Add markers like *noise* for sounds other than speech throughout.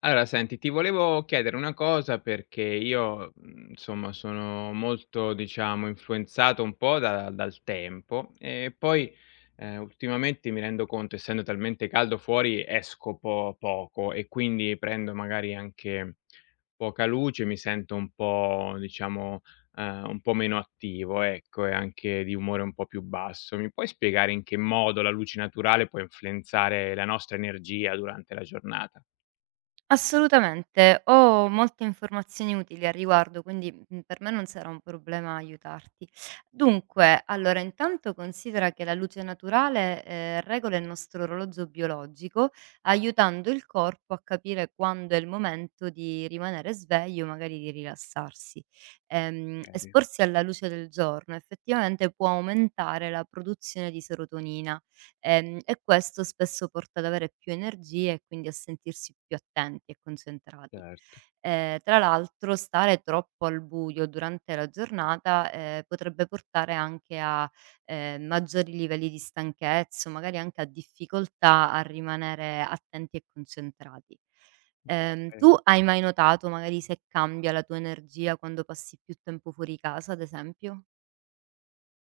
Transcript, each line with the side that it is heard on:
left: Allora senti, ti volevo chiedere una cosa perché io, mhmm, insomma sono molto, diciamo, influenzato un po' da dal tempo e poi, ultimamente mi rendo conto, essendo talmente caldo fuori, esco po poco e quindi prendo magari anche poca luce, mi sento un po' diciamo, un po' meno attivo, ecco, e anche di umore un po' più basso. Mi puoi spiegare in che modo la luce naturale può influenzare la nostra energia durante la giornata?
right: Assolutamente, ho molte informazioni utili al riguardo, quindi, mhmm, per me non sarà un problema aiutarti. Dunque, allora intanto considera che la luce naturale, regola il nostro orologio biologico, aiutando il corpo a capire quando è il momento di rimanere sveglio, magari di rilassarsi. Esporsi alla luce del giorno effettivamente può aumentare la produzione di serotonina. E questo spesso porta ad avere più energie e quindi a sentirsi più attenti e concentrati.
left: Certo,
right: Tra l'altro, stare troppo al buio durante la giornata, potrebbe portare anche a, maggiori livelli di stanchezza o magari anche a difficoltà a rimanere attenti e concentrati.
left: ehm,
right: Tu hai mai notato magari se cambia la tua energia quando passi più tempo fuori casa, ad esempio?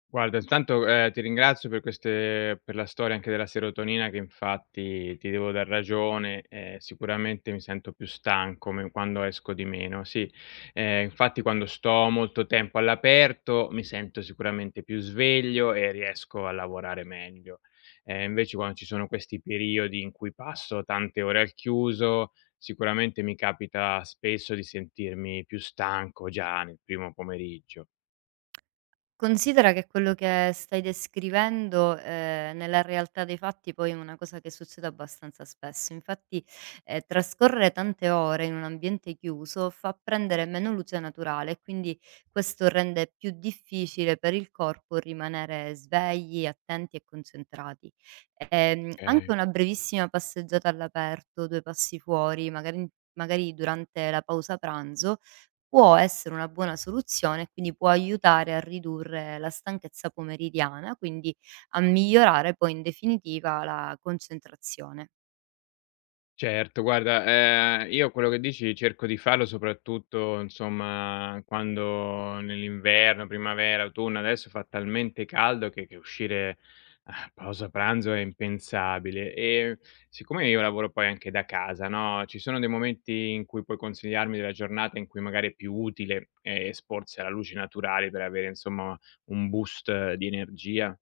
left: guarda intanto, ti ringrazio per la storia anche della serotonina che infatti ti devo dar ragione, sicuramente mi sento più stanco me quando esco di meno, sì. Infatti quando sto molto tempo all'aperto mi sento sicuramente più sveglio e riesco a lavorare meglio. Invece quando ci sono questi periodi in cui passo tante ore al chiuso, sicuramente mi capita spesso di sentirmi più stanco già nel primo pomeriggio,
right: Considera che quello che stai descrivendo, nella realtà dei fatti poi è una cosa che succede abbastanza spesso. Infatti, trascorrere tante ore in un ambiente chiuso fa prendere meno luce naturale e quindi questo rende più difficile per il corpo rimanere svegli, attenti e concentrati.
left: ehm
right: Anche una brevissima passeggiata all'aperto, 2 passi fuori, magari durante la pausa pranzo, può essere una buona soluzione e quindi può aiutare a ridurre la stanchezza pomeridiana, quindi a migliorare poi in definitiva la concentrazione.
left: Certo, guarda, io quello che dici cerco di farlo soprattutto, insomma, quando nell'inverno, primavera, autunno, adesso fa talmente caldo che uscire a pausa pranzo è impensabile. E siccome io lavoro poi anche da casa, no, ci sono dei momenti in cui puoi consigliarmi della giornata in cui magari è più utile, esporsi alla luce naturale per avere, insomma, un boost di energia?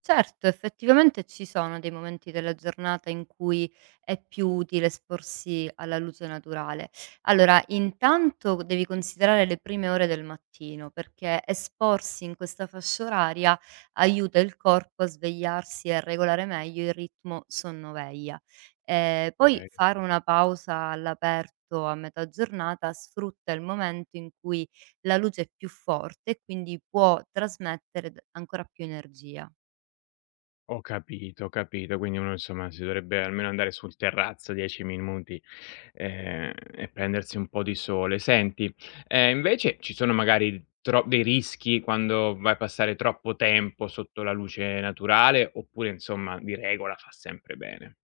right: Certo, effettivamente ci sono dei momenti della giornata in cui è più utile esporsi alla luce naturale. Allora, intanto devi considerare le prime ore del mattino, perché esporsi in questa fascia oraria aiuta il corpo a svegliarsi e a regolare meglio il ritmo sonno-veglia. Poi
left: Okay.
right: fare una pausa all'aperto a metà giornata sfrutta il momento in cui la luce è più forte e quindi può trasmettere ancora più energia.
left: Ho capito, ho capito. Quindi uno insomma si dovrebbe almeno andare sul terrazzo 10 minuti, e prendersi un po' di sole. Senti, invece ci sono magari tro dei rischi quando vai a passare troppo tempo sotto la luce naturale, oppure insomma di regola fa sempre bene?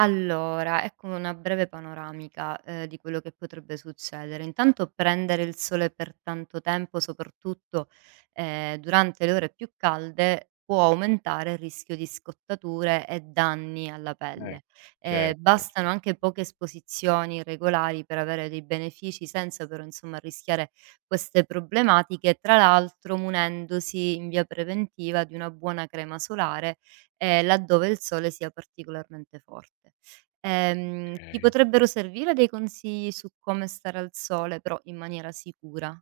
right: Allora, ecco una breve panoramica, di quello che potrebbe succedere. Intanto, prendere il sole per tanto tempo, soprattutto, durante le ore più calde, può aumentare il rischio di scottature e danni alla
left: Eh,
right: pelle.
left: certo,
right: Bastano
left: cer
right: anche poche esposizioni regolari per avere dei benefici senza però, insomma, rischiare queste problematiche, tra l'altro munendosi in via preventiva di una buona crema solare laddove il sole sia particolarmente forte. Ti
left: okay.
right: potrebbero servire dei consigli su come stare al sole, però in maniera sicura?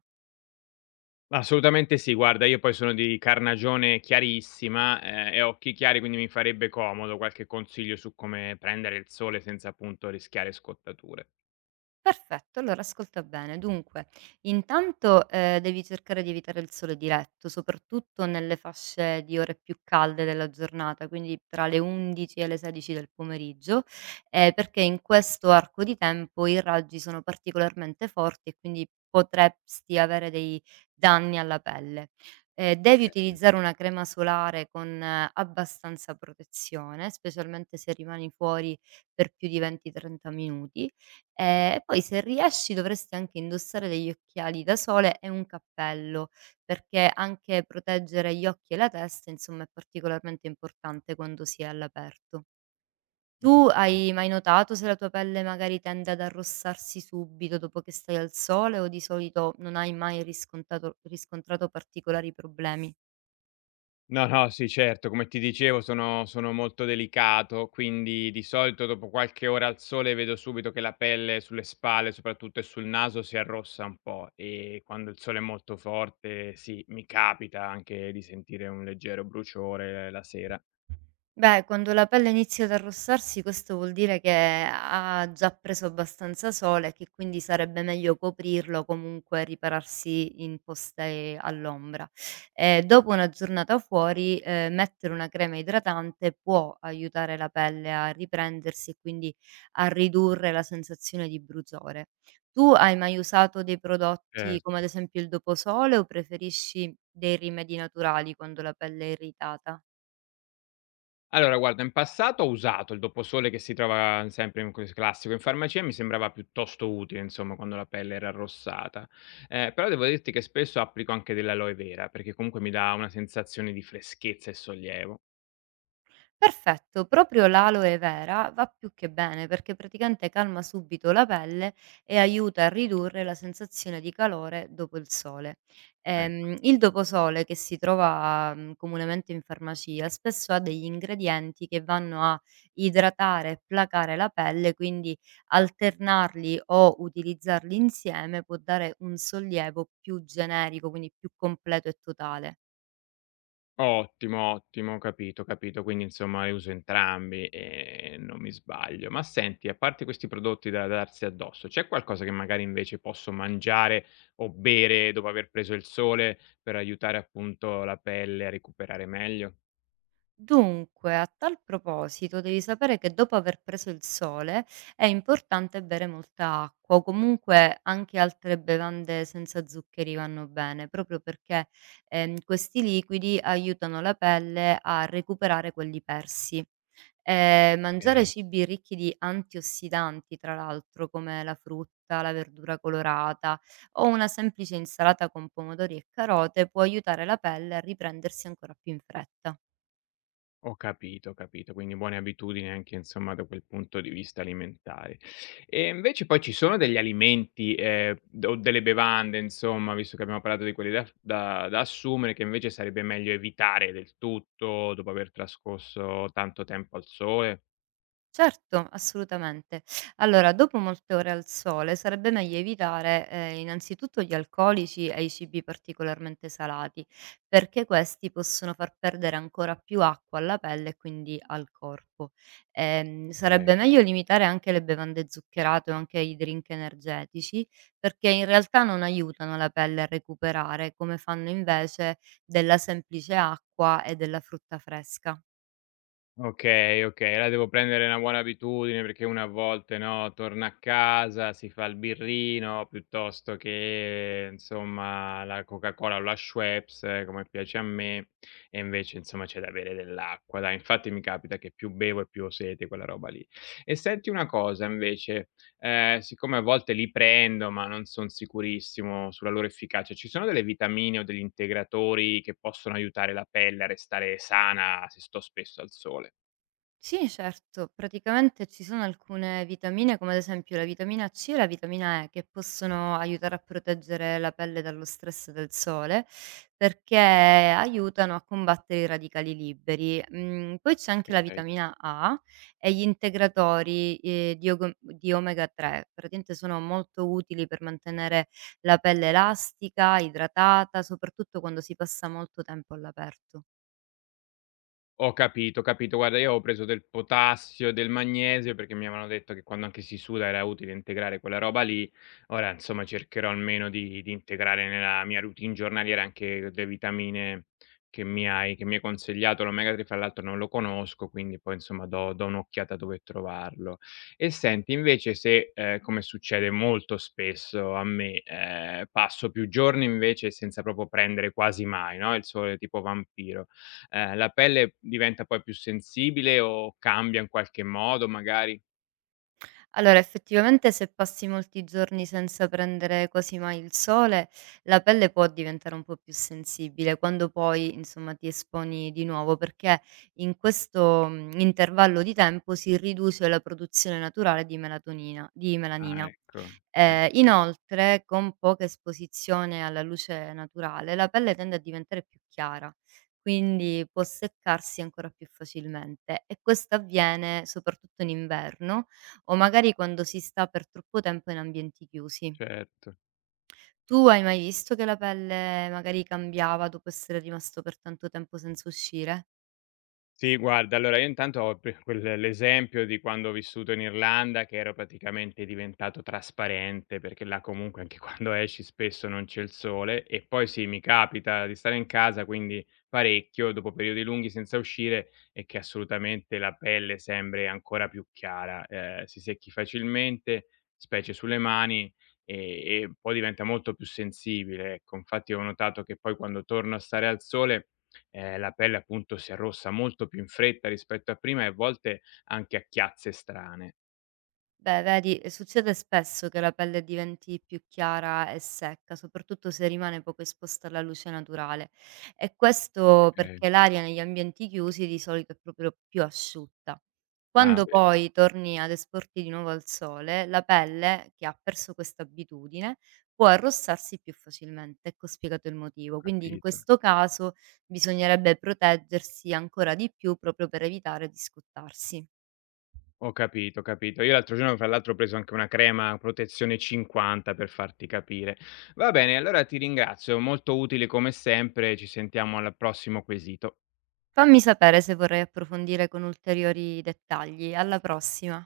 left: Assolutamente sì, guarda io poi sono di carnagione chiarissima, e occhi chiari quindi mi farebbe comodo qualche consiglio su come prendere il sole senza appunto rischiare scottature.
right: Perfetto, allora ascolta bene. Dunque, intanto, devi cercare di evitare il sole diretto, soprattutto nelle fasce di ore più calde della giornata, quindi tra le 11 e le 16 del pomeriggio, perché in questo arco di tempo i raggi sono particolarmente forti e quindi potresti avere dei danni alla pelle. Devi
left: Okay,
right: utilizzare una crema solare con abbastanza protezione, specialmente se rimani fuori per più di 20, 30 minuti.
left: okay,
right: E poi, se riesci, dovresti anche indossare degli occhiali da sole e un cappello, perché anche proteggere gli occhi e la testa, insomma, è particolarmente importante quando si è all'aperto.
left: ho
right: Tu hai
left: capito.
right: mai notato se la tua pelle magari tende ad arrossarsi subito dopo che stai al sole o di solito non hai mai riscontato riscontrato particolari problemi?
left: No, no, sì certo, come ti dicevo sono molto delicato, quindi di solito dopo qualche ora al sole vedo subito che la pelle sulle spalle soprattutto e sul naso si arrossa un po', e quando il sole è molto forte sì, mi capita anche di sentire un leggero bruciore la sera.
right: Beh, quando la pelle inizia ad arrossarsi, questo vuol dire che ha già preso abbastanza sole e che quindi sarebbe meglio coprirlo o comunque ripararsi in poste all'ombra. Dopo una giornata fuori, mettere una crema idratante può aiutare la pelle a riprendersi e quindi a ridurre la sensazione di bruciore. Tu hai mai usato dei prodotti come ad
left: Certo.
right: esempio il doposole o preferisci dei rimedi naturali quando la pelle è irritata?
left: Allora guarda, in passato ho usato il Doposole che si trova sempre in ques classico in farmacia, mi sembrava piuttosto utile insomma quando la pelle era arrossata. Però devo dirti che spesso applico anche dell'aloe vera, perché comunque mi dà una sensazione di freschezza e sollievo,
right: Perfetto, proprio l'aloe vera va più che bene perché praticamente calma subito la pelle e aiuta a ridurre la sensazione di calore dopo il sole.
left: e
right: Il doposole che si trova, comunemente in farmacia, spesso ha degli ingredienti che vanno a idratare e placare la pelle, quindi alternarli o utilizzarli insieme può dare un sollievo più generico, quindi più completo e totale.
left: Ottimo, ottimo, ho capito, ho capito. Quindi insomma li uso entrambi e non mi sbaglio. Ma senti, a parte questi prodotti da darsi addosso, c'è qualcosa che magari invece posso mangiare o bere dopo aver preso il sole per aiutare appunto la pelle a recuperare meglio?
right: Dunque, a tal proposito, devi sapere che dopo aver preso il sole è importante bere molta acqua, o comunque anche altre bevande senza zuccheri vanno bene, proprio perché questi liquidi aiutano la pelle a recuperare quelli persi. Mangiare
left: Ok.
right: cibi ricchi di antiossidanti, tra l'altro, come la frutta, la verdura colorata o una semplice insalata con pomodori e carote, può aiutare la pelle a riprendersi ancora più in fretta.
left: Ho capito, quindi buone abitudini anche insomma da quel punto di vista alimentare. E invece poi ci sono degli alimenti, d o delle bevande insomma, visto che abbiamo parlato di quelli da assumere, che invece sarebbe meglio evitare del tutto dopo aver trascorso tanto tempo al sole?
right: Certo, assolutamente. Allora, dopo molte ore al sole sarebbe meglio evitare innanzitutto gli alcolici e i cibi particolarmente salati, perché questi possono far perdere ancora più acqua alla pelle e quindi al corpo. Sarebbe
left: Okay.
right: meglio limitare anche le bevande zuccherate o anche i drink energetici, perché in realtà non aiutano la pelle a recuperare, come fanno invece della semplice acqua e della frutta fresca.
left: Okay, okay, allora devo prendere è una buona abitudine perché uno a volte, no, torna a casa, si fa il birrino piuttosto che, insomma, la Coca-Cola o la Schweppes, come piace a me, e invece, insomma, c'è da bere dell'acqua. Dai, infatti mi capita che più bevo e più ho sete, quella roba lì. E senti una cosa invece, siccome a volte li prendo, ma non son sicurissimo sulla loro efficacia, ci sono delle vitamine o degli integratori che possono aiutare la pelle a restare sana se sto spesso al sole?
right: Sì, certo. Praticamente ci sono alcune vitamine, come ad esempio la vitamina C e la vitamina E, che possono aiutare a proteggere la pelle dallo stress del sole, perché aiutano a combattere i radicali liberi. Mm, poi c'è anche la
left: Okay.
right: vitamina A e gli integratori, di omega 3. Praticamente sono molto utili per mantenere la pelle elastica, idratata, soprattutto quando si passa molto tempo all'aperto.
left: Ho capito, ho capito. Guarda, io avevo preso del potassio e del magnesio perché mi avevano detto che quando anche si suda era utile integrare quella roba lì. Ora, insomma, cercherò almeno di integrare nella mia routine giornaliera anche le vitamine che mi hai consigliato. L'omega 3 fra l'altro non lo conosco, quindi poi insomma do un'occhiata dove trovarlo. E senti, invece se, come succede molto spesso a me, passo più giorni invece senza proprio prendere quasi mai, no, il sole tipo vampiro la pelle diventa poi più sensibile o cambia in qualche modo magari?
right: Allora, effettivamente se passi molti giorni senza prendere quasi mai il sole, la pelle può diventare un po' più sensibile quando poi, insomma, ti esponi di nuovo, perché in questo, mhmm, intervallo di tempo si riduce la produzione naturale di melatonina di
left: Ah
right: melanina.
left: ecco, ecco,
right: Inoltre, con poca esposizione alla luce naturale, la pelle tende a diventare più chiara, quindi può seccarsi ancora più facilmente, e questo avviene soprattutto in inverno o magari quando si sta per troppo tempo in ambienti chiusi.
left: certo.
right: Tu hai mai visto che la pelle magari cambiava dopo essere rimasto per tanto tempo senza uscire?
left: Sì, guarda, allora io intanto ho pe quel l'esempio di quando ho vissuto in Irlanda, che ero praticamente diventato trasparente, perché là comunque anche *laughs* quando esci spesso non c'è il sole, e poi sì, mi capita di stare in casa, quindi parecchio, dopo periodi lunghi senza uscire e che assolutamente la pelle sembri ancora più chiara, si secchi facilmente, specie sulle mani, e poi diventa molto più sensibile, ecco. Infatti ho notato che poi quando torno a stare al sole la pelle appunto si arrossa molto più in fretta rispetto a prima e a volte anche a chiazze strane.
right: Beh, vedi, succede spesso che la pelle diventi più chiara e secca, soprattutto se rimane poco esposta alla luce naturale. E questo
left: Okay.
right: perché l'aria negli ambienti chiusi di solito è proprio più asciutta.
left: Ah
right: Quando
left: vedi,
right: poi torni ad esporti di nuovo al sole, la pelle, che ha perso questa abitudine, può arrossarsi più facilmente. Ecco spiegato il
left: ho
right: motivo. Quindi in
left: capito.
right: questo caso bisognerebbe proteggersi ancora di più proprio per evitare di scottarsi.
left: Ho capito, ho capito. Io l'altro giorno fra l'altro ho preso anche una crema protezione 50 per farti capire. Va bene, allora ti ringrazio, molto utili come sempre, ci sentiamo al prossimo quesito.
right: Fammi sapere se vorrai approfondire con ulteriori dettagli. Alla prossima.